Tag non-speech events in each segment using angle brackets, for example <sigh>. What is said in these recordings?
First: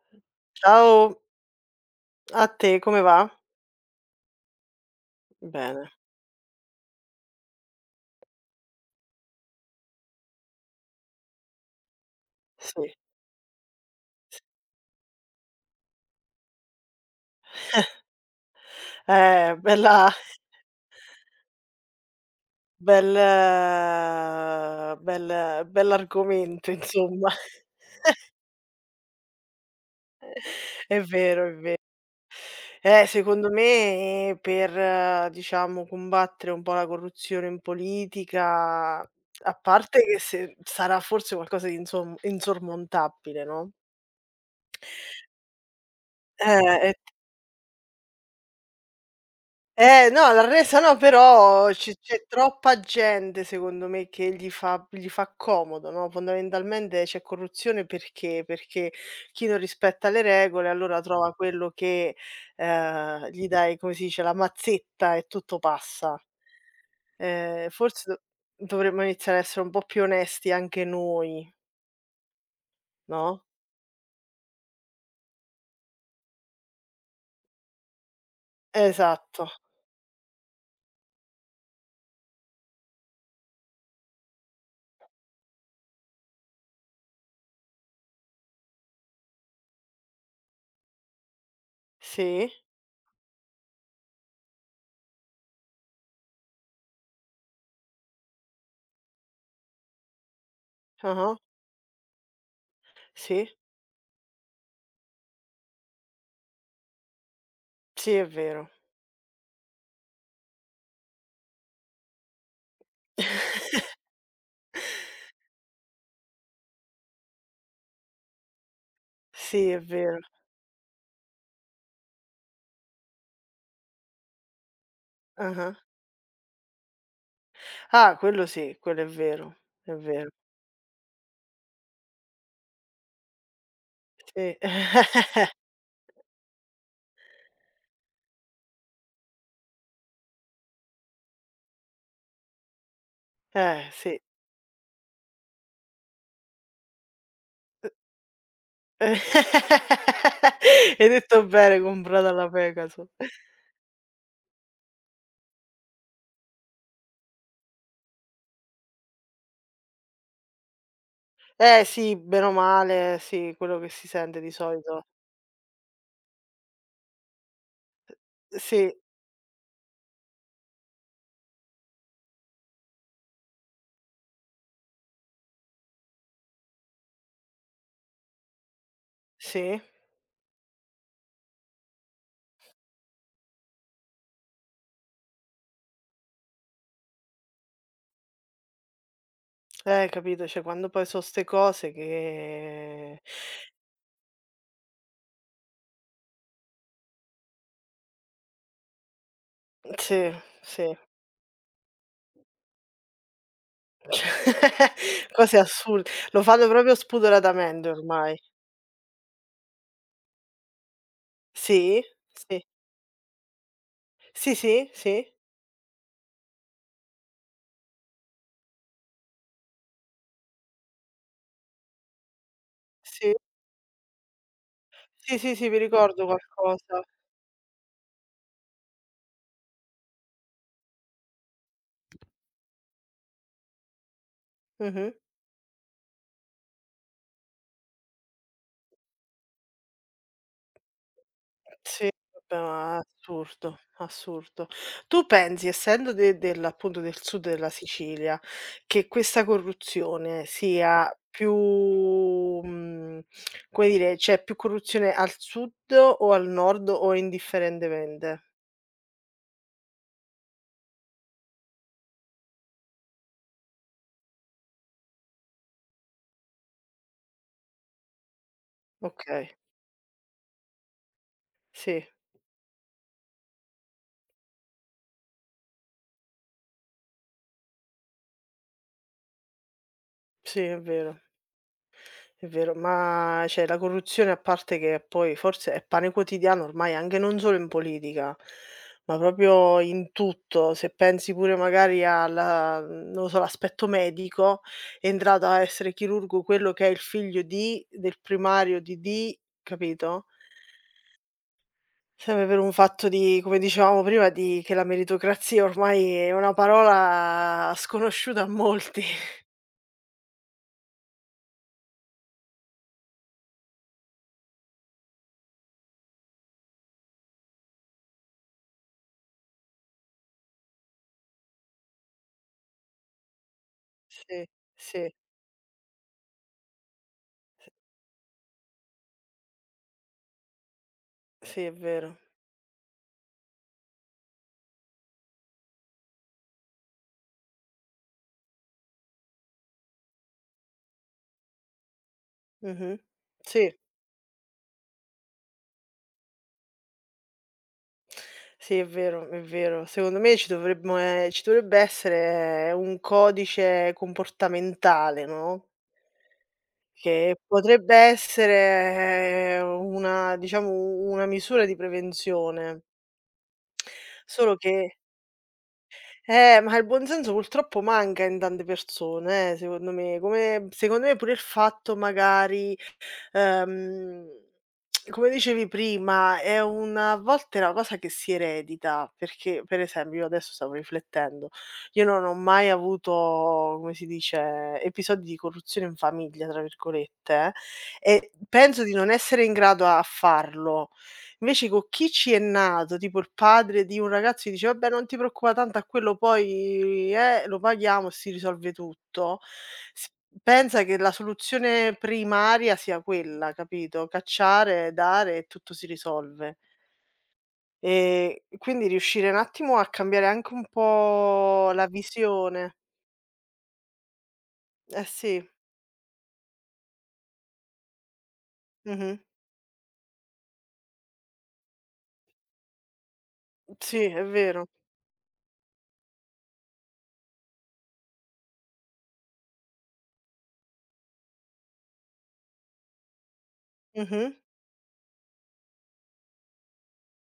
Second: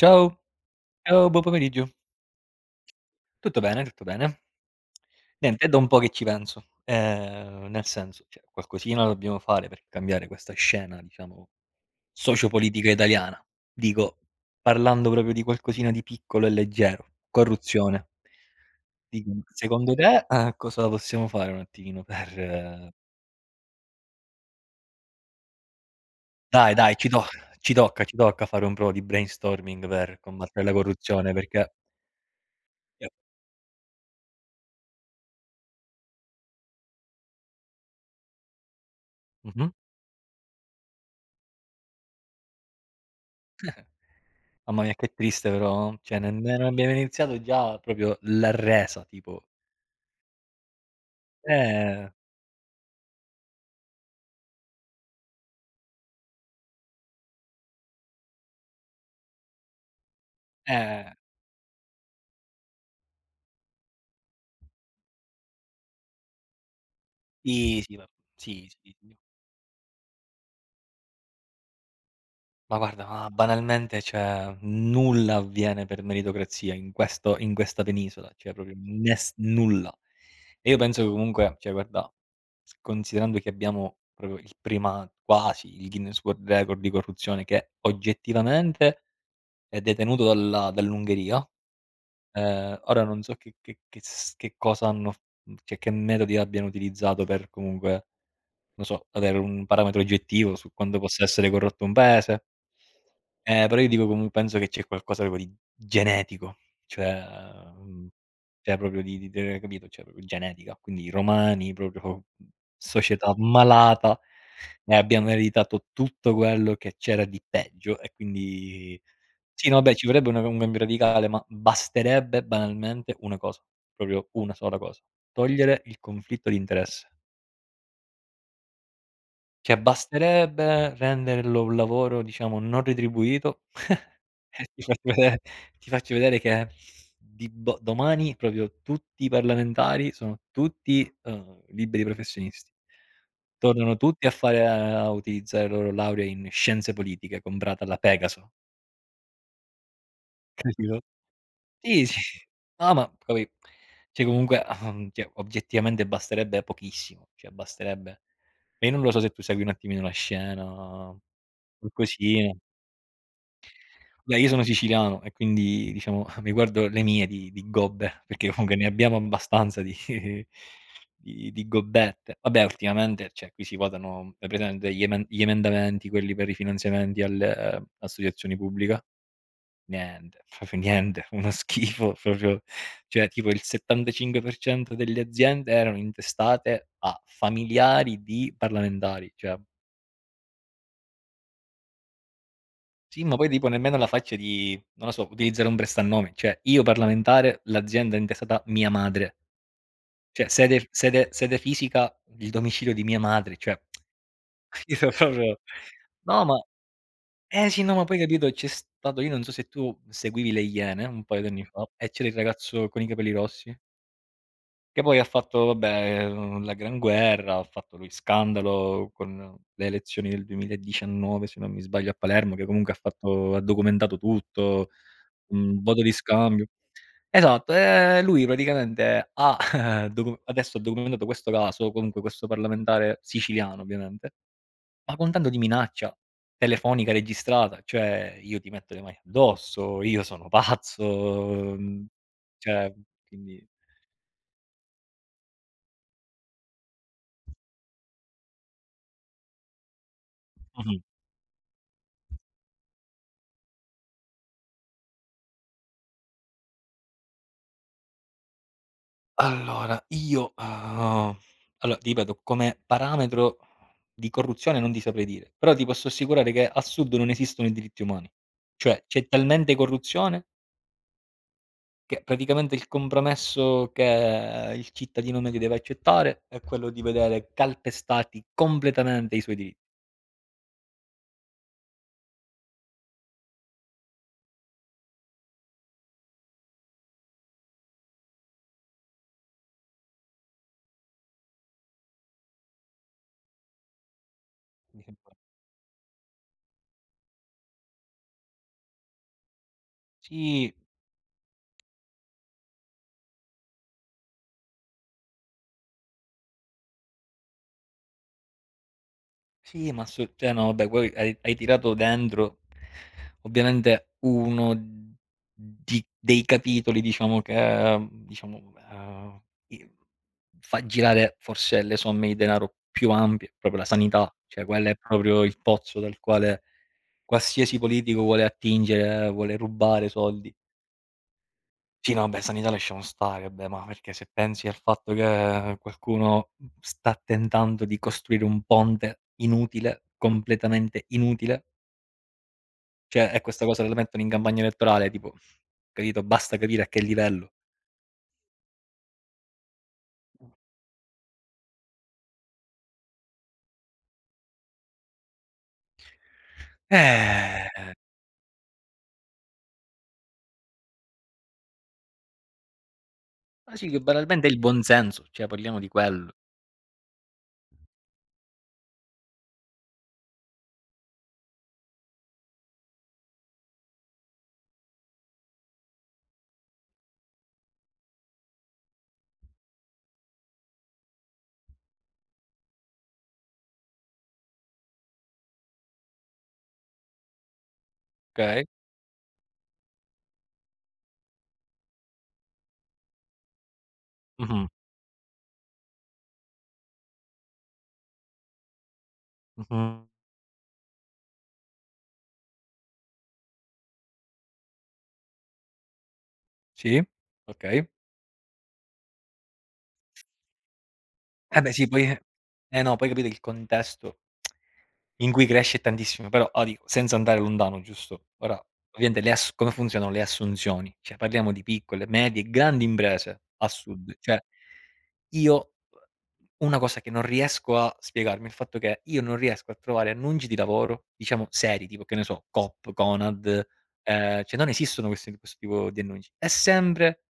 Ciao, Ciao, ciao, buon pomeriggio. a te come va? Tutto bene, tutto bene. Niente, è da un Bene, po' che ci penso. Nel senso, cioè, qualcosina dobbiamo fare per cambiare questa scena, diciamo, sociopolitica sì. italiana. Dico, parlando proprio di qualcosina di piccolo e leggero, corruzione. Dico, Eh, secondo bella te, cosa possiamo fare un attimino per bel bell'argomento dai, dai, insomma. ci tocca fare un po' di brainstorming per combattere la <laughs> È corruzione vero, è perché. ve Secondo me per, diciamo, combattere un po' la corruzione in politica, a Mh-mh. parte che se sarà forse qualcosa di insom insormontabile, no? Mamma mia, che triste però, cioè nemmeno Eh, abbiamo e iniziato già proprio la resa, tipo. Eh no, la resa no, però c'è Eh, c'è troppa gente secondo me che gli fa comodo, no, fondamentalmente c'è corruzione perché? Perché chi non rispetta le regole allora eh, trova quello che, gli dai, come si dice, la mazzetta e tutto passa. Sì, sì, Forse ma do sì, sì, dovremmo sì. iniziare a essere un po' più onesti anche noi, Ma guarda, ma no? banalmente, cioè, nulla avviene per meritocrazia in questa penisola, cioè proprio nes Esatto. nulla. E io penso che comunque, cioè guarda, s considerando che abbiamo proprio il prima quasi il Guinness World Record di corruzione, che oggettivamente è detenuto dalla dall'Ungheria Sì, Ora non so che cosa cioè che metodi abbiano utilizzato per, comunque, non so, avere un parametro oggettivo su quanto possa ah-ah, essere corrotto un paese. sì, Però io dico comu penso che c'è qualcosa proprio di genetico, cioè, mhmm, sì è vero. cioè proprio di de capito, cioè proprio genetica. Quindi i romani proprio, società <laughs> malata, e abbiamo ereditato tutto quello che c'era di peggio, e quindi sì, Sì no, è vabbè, ci vero, vorrebbe una un cambio radicale, ma basterebbe banalmente una cosa, proprio una sola cosa: ah-ah. togliere il conflitto di interesse. Ah, quello sì, quello è vero, Cioè è vero. basterebbe renderlo un lavoro, diciamo, non retribuito <laughs> Sì. e ti faccio vedere, <laughs> che di bo domani proprio tutti i parlamentari sono tutti, liberi professionisti. Tornano sì. tutti a fare a utilizzare la loro laurea in scienze politiche comprata alla Pegaso, <laughs> capito? Hai detto bene, Sì, comprata sì. alla No, Pegasus. ma capi cioè comunque, cioè oggettivamente basterebbe pochissimo, cioè basterebbe e io non lo so se tu segui un attimino la scena, Eh sì, bene o qualcosina. male, sì, quello che si Beh, sente io di sono solito. siciliano e quindi, diciamo, <laughs> mi guardo le mie di gobbe, perché comunque ne Sì, abbiamo abbastanza di <laughs> di gobbette. Vabbè, ultimamente, cioè, qui si votano, hai presente gli emendamenti, quelli per i finanziamenti alle, associazioni pubbliche? sì, Niente, <laughs> proprio niente, uno schifo proprio. Cioè, tipo il 75% delle aziende erano intestate a familiari di parlamentari, cioè. Capito, cioè quando poi so' 'ste cose che Sì, ma poi tipo nemmeno la faccia di, non lo so, utilizzare un prestannome, cioè: "Io parlamentare", l'azienda è intestata "mia madre", sì, cioè sede, sì, sede fisica, il domicilio di mia madre, cioè <laughs> <laughs> cioè capito cose proprio. assurde. Lo No, ma, fanno proprio eh sì, spudoratamente no, ma poi ormai. capito, c'è stato, io non so se tu seguivi le Iene un paio d'anni fa, Sì, e c'era il sì, ragazzo con i capelli rossi. sì, sì, Che poi sì, ha fatto, vabbè, la gran guerra, ha fatto lui scandalo con le elezioni del 2019, se non mi sbaglio, a Palermo, che comunque ha sì, fatto ha documentato tutto, sì, sì, sì, mi voto di ricordo scambio. qualcosa. Esatto. Lui praticamente ha <laughs> docu adesso ha documentato questo caso, comunque questo parlamentare siciliano, ovviamente, Mh-mh. ma con tanto di minaccia telefonica registrata, cioè: "Io ti metto le mani addosso, io sono pazzo", mhmm, Sì, vabbè, cioè ma quindi. assurdo, assurdo. Tu pensi, essendo de del appunto, del sud della Sicilia, che questa corruzione Mh-mh. sia più, come dire, c'è più corruzione al sud o al nord o indifferentemente? Allora io, uhm, allora ti ripeto, come parametro di corruzione non ti saprei dire, però ti posso assicurare che al sud non esistono i diritti umani. Cioè c'è Okay, talmente corruzione sì, che praticamente il compromesso che il cittadino medio deve accettare è quello di vedere calpestati completamente i suoi diritti. sì, è vero. È vero, ma cioè la corruzione a parte che poi forse è pane quotidiano ormai anche non solo in politica, ma proprio in tutto. Se pensi pure magari alla non lo so, l'aspetto medico, Mi è sembra entrato a essere chirurgo quello che è il figlio di, del primario di, capito? sì. Sempre per un fatto di come dicevamo prima, di che la meritocrazia ormai è una parola sconosciuta a molti. <laughs> Sì, ma assu cioè, no, vabbè, poi hai tirato dentro ovviamente uno di dei capitoli, diciamo che, diciamo, i fa girare forse le somme di denaro più ampie, proprio la sanità, Sì, cioè quello è sì, proprio il pozzo dal quale qualsiasi politico vuole attingere, vuole rubare soldi. sì, è Sì, vero. no, beh, sanità lasciamo stare. Beh, ma perché se pensi al fatto che qualcuno, sta tentando di costruire un ponte inutile, completamente inutile, Mh-mh. cioè, e Sì. questa cosa la mettono in campagna elettorale, tipo, capito, basta capire a che livello. Sì, è vero, è vero. Secondo me ci dovrebbe essere un codice comportamentale, no, che Eh, potrebbe essere una diciamo u una misura di prevenzione. ma sì, che banalmente è Solo il che buonsenso, cioè parliamo di quello, ma il buonsenso purtroppo manca in tante persone, secondo me. Come secondo me pure il fatto magari, ehm, come dicevi prima, è una a volte è una cosa che si eredita, perché per esempio io adesso stavo riflettendo, io non ho mai avuto, come si dice, episodi di "corruzione in famiglia" tra virgolette, e okay. penso di non essere in grado a farlo. Invece co' chi ci è nato, tipo il padre di un ragazzo che dice: Mh-mh, "Vabbè non ti preoccupa tanto a quello poi, lo paghiamo e si risolve tutto", mh-mh, s pensa che la soluzione primaria sia quella, capito, cacciare, dare e tutto si risolve. sì, okay. Quindi riuscire un attimo a cambiare anche un Eh po' beh la sì, poi visione. eh no, poi capito il contesto Eh in cui sì, cresce tantissimo, però, ah, dico, senza andare lontano, giusto? Ora, mh-mh. ovviamente le ass come funzionano le assunzioni? Cioè parliamo di piccole, medie e grandi imprese al Sì, sud. è Cioè, vero. io, una cosa che non riesco a spiegarmi, è il fatto che io non riesco a trovare annunci di lavoro, diciamo, seri, tipo, che ne so, Coop, Conad, Mh-mh. Cioè non esistono questi questo tipo di annunci. È sempre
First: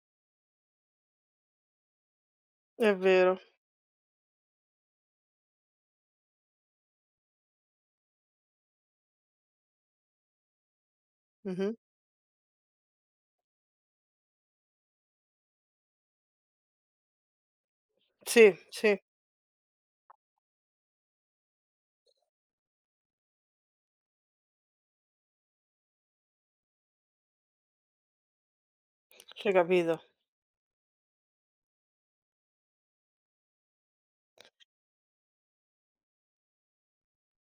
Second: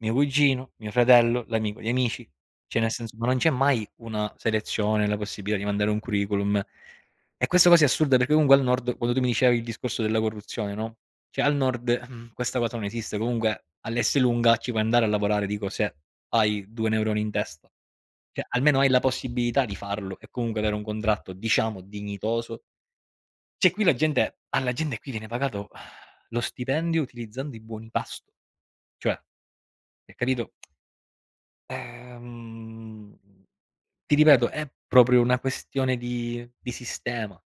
mio cugino, mio fratello, l'amico di amici. Cioè, nel È senso, ma vero. non c'è mai una selezione, la possibilità di mandare un curriculum. E questa cosa è assurda, perché comunque al nord, quando tu mi dicevi il discorso della corruzione, no, cioè, al Mh-mh. nord, questa cosa non esiste. Comunque all'Esselunga ci puoi andare a lavorare, dico, se hai 2 neuroni in testa. Cioè Sì, almeno hai sì, la possibilità di farlo e comunque avere un contratto, diciamo, dignitoso. Cioè qui la gente alla gente qui viene pagato lo stipendio utilizzando i buoni pasto. Cioè, c'hai capito. hai capito? Ehm, Ti ripeto, è proprio una questione di sistema.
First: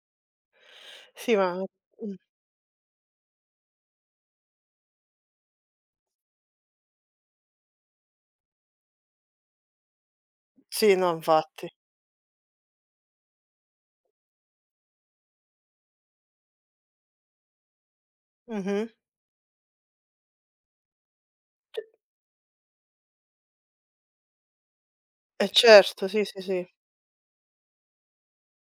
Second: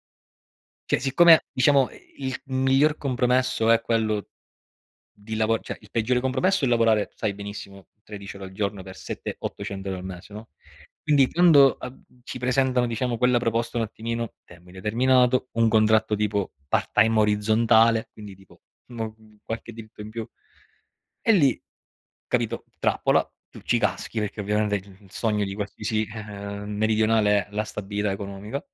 Cioè, Sì, siccome ma diciamo mh. il miglior compromesso è quello di lavo cioè il peggiore compromesso è lavorare, sai benissimo, 13 ore al giorno per 700, 800 € al mese, no, Sì, no, quindi infatti. quando ab ci presentano, diciamo, quella proposta un attimino termine determinato, un contratto tipo part-time orizzontale, quindi tipo, Mh-mh. Qualche diritto in più, e lì. Capito? Trappola, tu ci caschi perché ovviamente il sogno Eh di qualsiasi, certo, sì, sì, sì. meridionale è la stabilità economica.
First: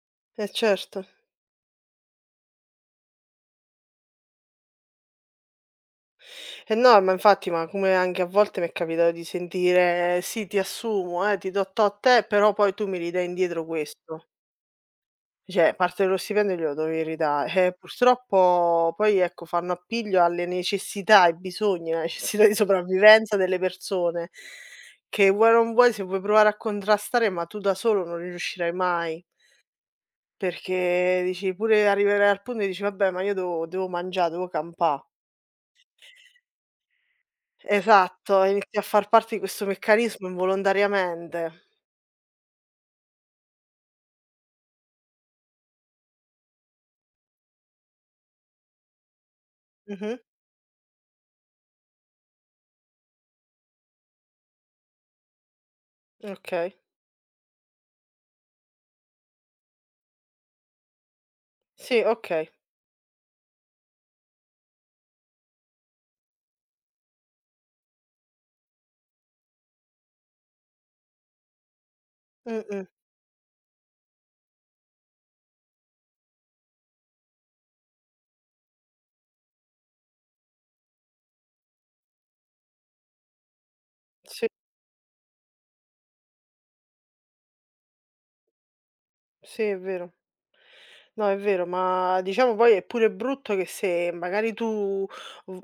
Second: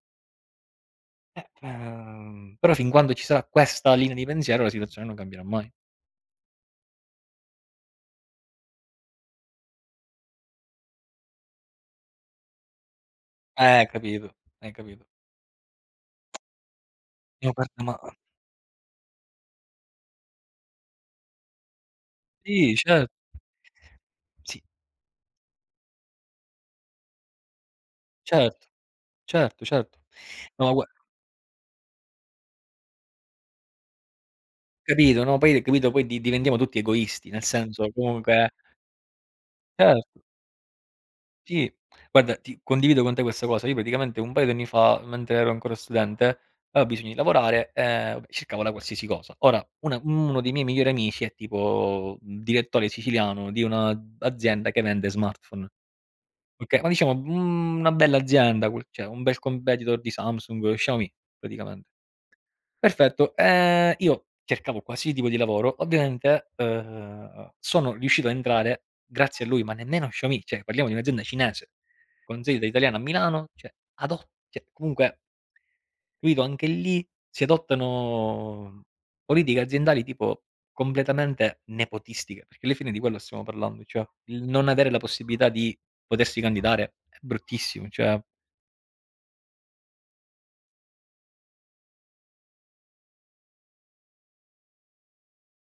Eh certo. Però fin quando ci sarà questa linea di pensiero, la situazione non cambierà mai. Eh no, ma infatti, ma come anche a volte mi è capitato di sentire: "Sì, ti assumo, ti do tot però poi tu mi ridai indietro questo." Capito, hai capito. Cioè, parte dello stipendio glielo dovevi ridà No, guarda, ma purtroppo poi, ecco, fanno appiglio alle necessità, ai bisogni, alla necessità di sì, cer sopravvivenza delle persone sì, che vuoi o non vuoi, se vuoi provare a contrastare, ma tu da solo non certo, riuscirai mai. certo, certo. No, gua Perché dici pure arrivare al punto e dici: "Vabbè, ma io devo mangià, devo campà". capito, no, poi capito, poi di diventiamo tutti egoisti, nel senso, Esatto, comunque, inizi a far parte di questo certo. meccanismo involontariamente. Sì, guarda, ti condivido con te questa cosa. Io praticamente un paio di anni fa, mentre ero ancora studente, avevo bisogno di lavorare, e vabbè, cercavo la qualsiasi cosa. Ora, una Mh-mh. uno dei miei migliori amici è tipo direttore siciliano di una azienda che vende smartphone, Okay. okay, ma diciamo, una bella azienda, quel cioè un bel competitor di Samsung, Xiaomi praticamente. Sì, okay. Perfetto. Io cercavo qualsiasi tipo di lavoro, ovviamente, sono riuscito a entrare grazie a lui, ma nemmeno Xiaomi, cioè parliamo di un'azienda cinese, con sede Mh-mh. italiana a Milano, cioè adot cioè comunque, capito, anche lì si adottano politiche aziendali tipo completamente nepotistiche, perché alla fine di quello stiamo parlando, cioè il Sì, non avere la possibilità di potersi candidare è bruttissimo, cioè. sì, è vero. No, è vero, ma diciamo poi è pure brutto che se magari tu v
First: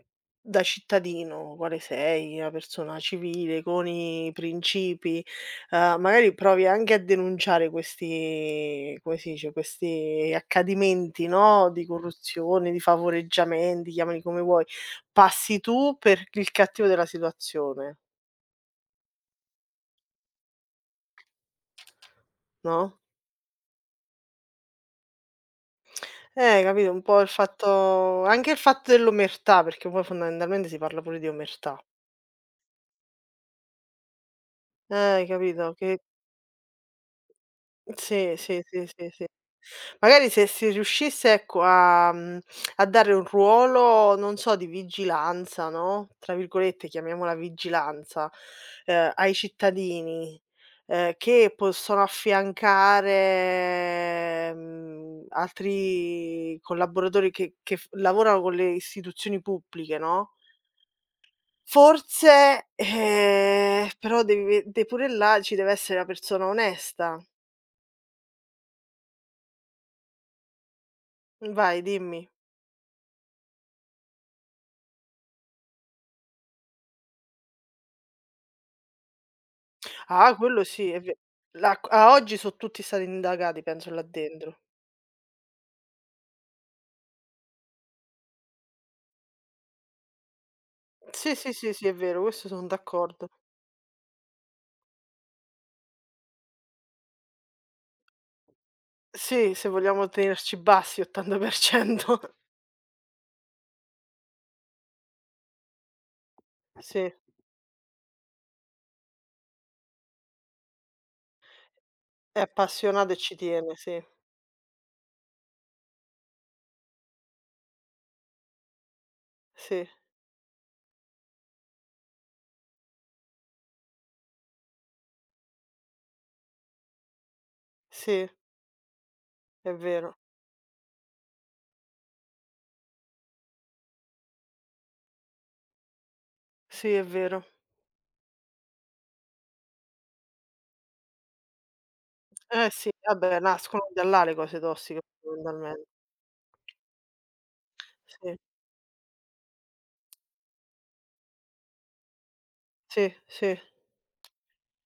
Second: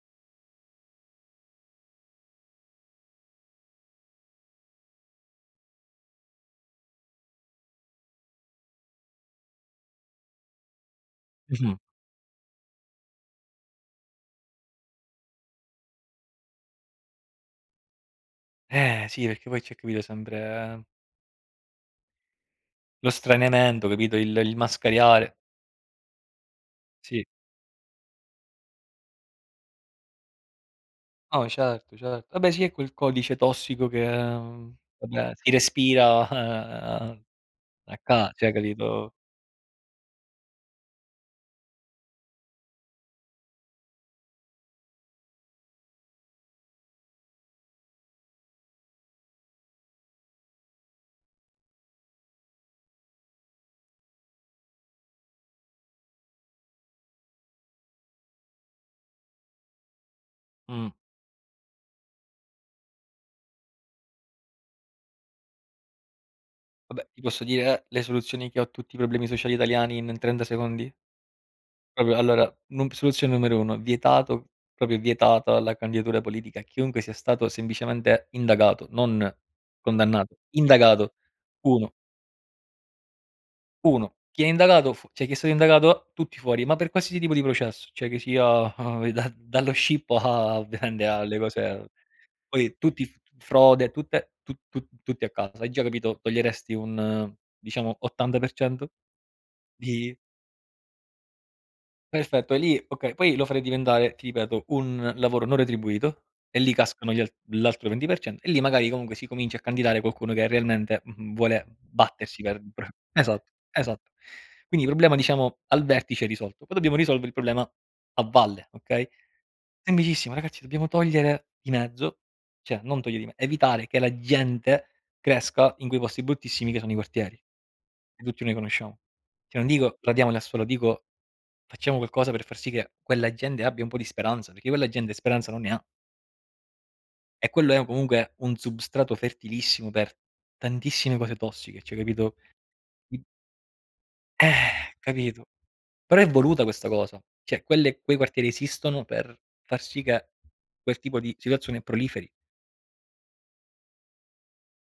da cittadino, quale sei, una persona civile, con i principi, magari provi anche a denunciare questi come si dice, questi accadimenti, no, Mh-mh. di corruzione, di favoreggiamenti, chiamali come vuoi, passi tu per il cattivo della situazione, Eh sì, perché poi c'è, capito, sempre eh, no, lo straniamento, capito, il mascariare. Capito, un po' Sì. Il fatto dell'omertà, perché poi fondamentalmente si parla pure di No, omertà. certo, certo. Vabbè sì, è quel codice tossico che, Hai vabbè, si capito che respira a a ca sì, cioè, sì, sì, sì, capito? sì. Magari se si riuscisse, ecco, a a dare un ruolo, non so, di "vigilanza", no, tra virgolette, chiamiamola "vigilanza", ai cittadini, che possono affiancare, altri collaboratori che f lavorano con le istituzioni pubbliche, no, Mh. forse, però devi ve de pure là ci deve essere una persona Vabbè, ti onesta. posso dire, le soluzioni che ho a tutti i problemi sociali italiani in 30 secondi? Vai, Proprio, dimmi. allora, nu soluzione numero 1: vietato, proprio vietata la candidatura politica a chiunque sia stato semplicemente indagato, non Ah, condannato, quello sì, è indagato. ve La 1. a oggi so' tutti stati indagati penso là 1, chi è dentro. indagato, fu cioè chi è stato indagato, tutti fuori, ma per qualsiasi tipo di processo, cioè che sia, <laughs> da dallo scippo a, ovviamente, Sì, alle sì, sì, sì, cose, è vero, questo son poi tutti f d'accordo. frode, tutte tu tu tutti a casa. Hai già capito, toglieresti un, diciamo, 80% Sì, se vogliamo di. tenerci bassi 80%. <laughs> Perfetto, e lì okay, poi lo farei diventare, ti ripeto, un lavoro non retribuito, e lì Sì, cascano gli al l'altro 20%, e lì magari comunque si comincia a candidare qualcuno che realmente, vuole è battersi per pro appassionato e ci esatto, tiene, sì, esatto. Quindi il problema, diciamo, al vertice è risolto, poi dobbiamo risolvere il problema a valle, okay. sì, Semplicissimo, ragazzi, dobbiamo togliere di mezzo, cioè non togliere di me evitare che la gente cresca in quei posti bruttissimi che sono i quartieri, che sì, tutti noi conosciamo. Cioè non è dico vero. radiamoli al suolo, dico, facciamo qualcosa per far sì che quella gente abbia un po' di speranza, perché quella gente speranza non ne ha. Sì, è vero. E quello è comunque un substrato fertilissimo per tantissime cose tossiche, cioè, capito? Eh sì, I vabbè nascono da là le cose tossiche capito. fondamentalmen Però è voluta questa cosa. Cioè quelle, quei sì, quartieri esistono per far sì che quel tipo di situazione proliferi. sì, sì.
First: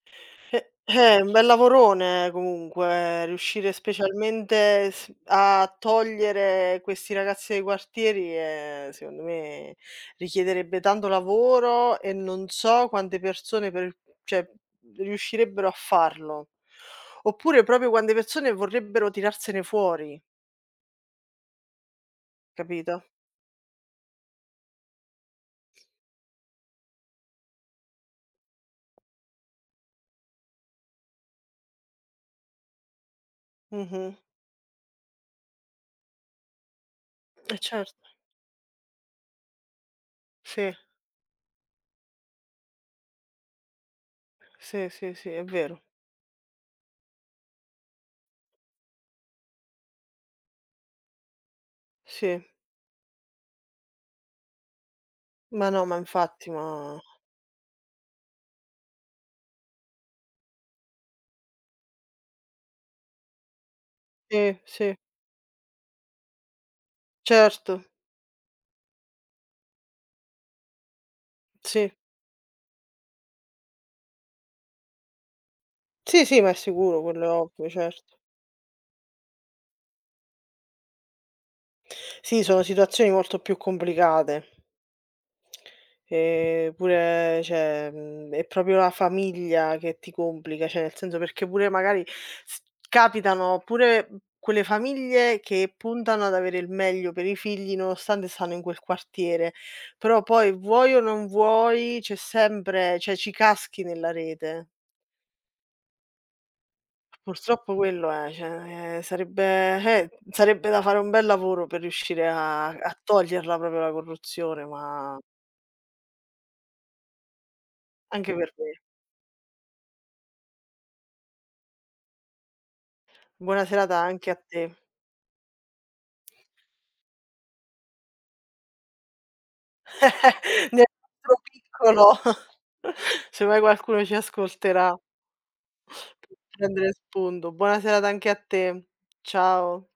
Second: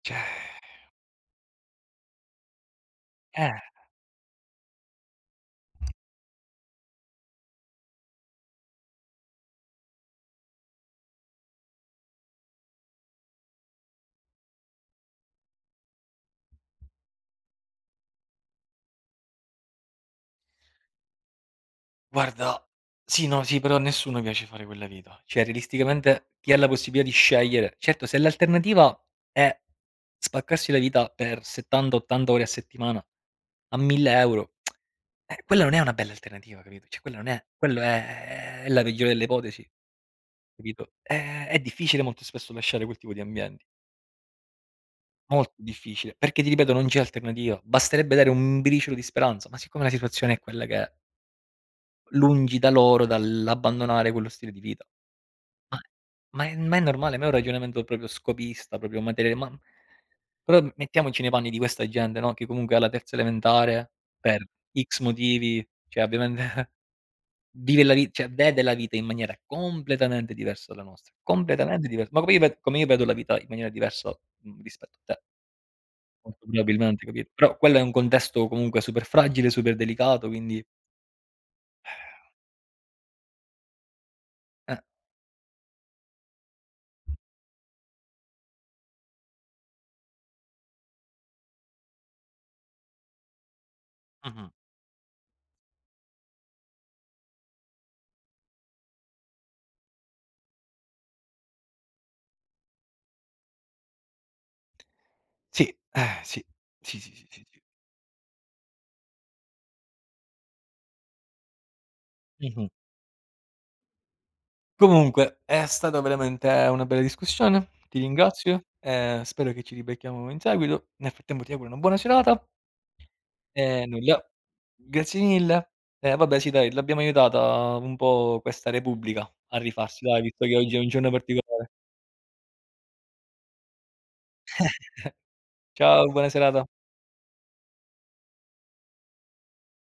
Cioè, Un bel lavorone comunque, eh. riuscire specialmente s a togliere questi ragazzi dai quartieri, secondo me richiederebbe tanto lavoro e non so quante persone per cioè, riuscirebbero a farlo. Oppure proprio quante persone vorrebbero tirarsene fuori, Guarda, capito? sì, no, sì, però a nessuno piace fare quella vita. Cioè, realisticamente, chi ha la possibilità di scegliere, certo, se l'alternativa è spaccarsi la vita per 70, 80 ore a settimana a 1000 Mh-mh. €, quella non è una bella alternativa, capito? Cioè quella non è Eh quello certo. È la peggiore delle ipotesi, Sì, capito? È difficile molto spesso lasciare quel tipo di ambienti, sì, sì, sì, è molto vero. difficile, perché, ti ripeto, non c'è alternativa. Basterebbe dare un briciolo di speranza, ma siccome la situazione è quella che è, Sì. lungi da loro dall'abbandonare quello stile di vita. Ma Ma no, ma ma infatti, è ma è ma normale, ma è un ragionamento proprio scopista, proprio materiale, però mettiamoci nei panni di questa gente, no, che comunque alla terza elementare, per sì, sì, X motivi, cioè, ovviamente, <laughs> certo, vive la vi cioè vede la vita in maniera completamente diversa dalla nostra, completamente sì. diver ma come io ve come io vedo la vita in maniera diversa, rispetto a te, Sì, sì, molto ma è sicuro, probabilmente, quello è capito? Però ovvio, quello è un certo. contesto comunque super fragile, super delicato, quindi Sì, sono situazioni molto più complicate. eh, Pure cioè, è proprio la famiglia che ti complica, cioè nel senso perché pure magari s capitano pure, mh-mh. quelle famiglie che puntano ad avere il meglio per i figli nonostante stanno in quel quartiere, però poi vuoi o non vuoi c'è sempre cioè ci caschi nella rete. Sì, sì. Sì, sì, sì, sì, sì. Purtroppo quello è, cioè, sarebbe da fare un bel lavoro per riuscire a Mh-mh. a toglierla proprio la corruzione, ma Comunque è stata veramente una bella discussione, ti anche per ringrazio, me. Spero che ci ribecchiamo in seguito. Nel frattempo ti auguro una buona serata, Buona e serata nulla, anche a te. grazie mille. E vabbè, sì, dai, l'abbiamo aiutata un po' questa repubblica a rifarsi, dai, <laughs> visto che oggi è Nel un giorno nostro particolare. piccolo <laughs> se mai qualcuno ci ascolterà, <laughs> Ciao, buona può serata. prendere spunto. Buona serata anche a te. Ciao.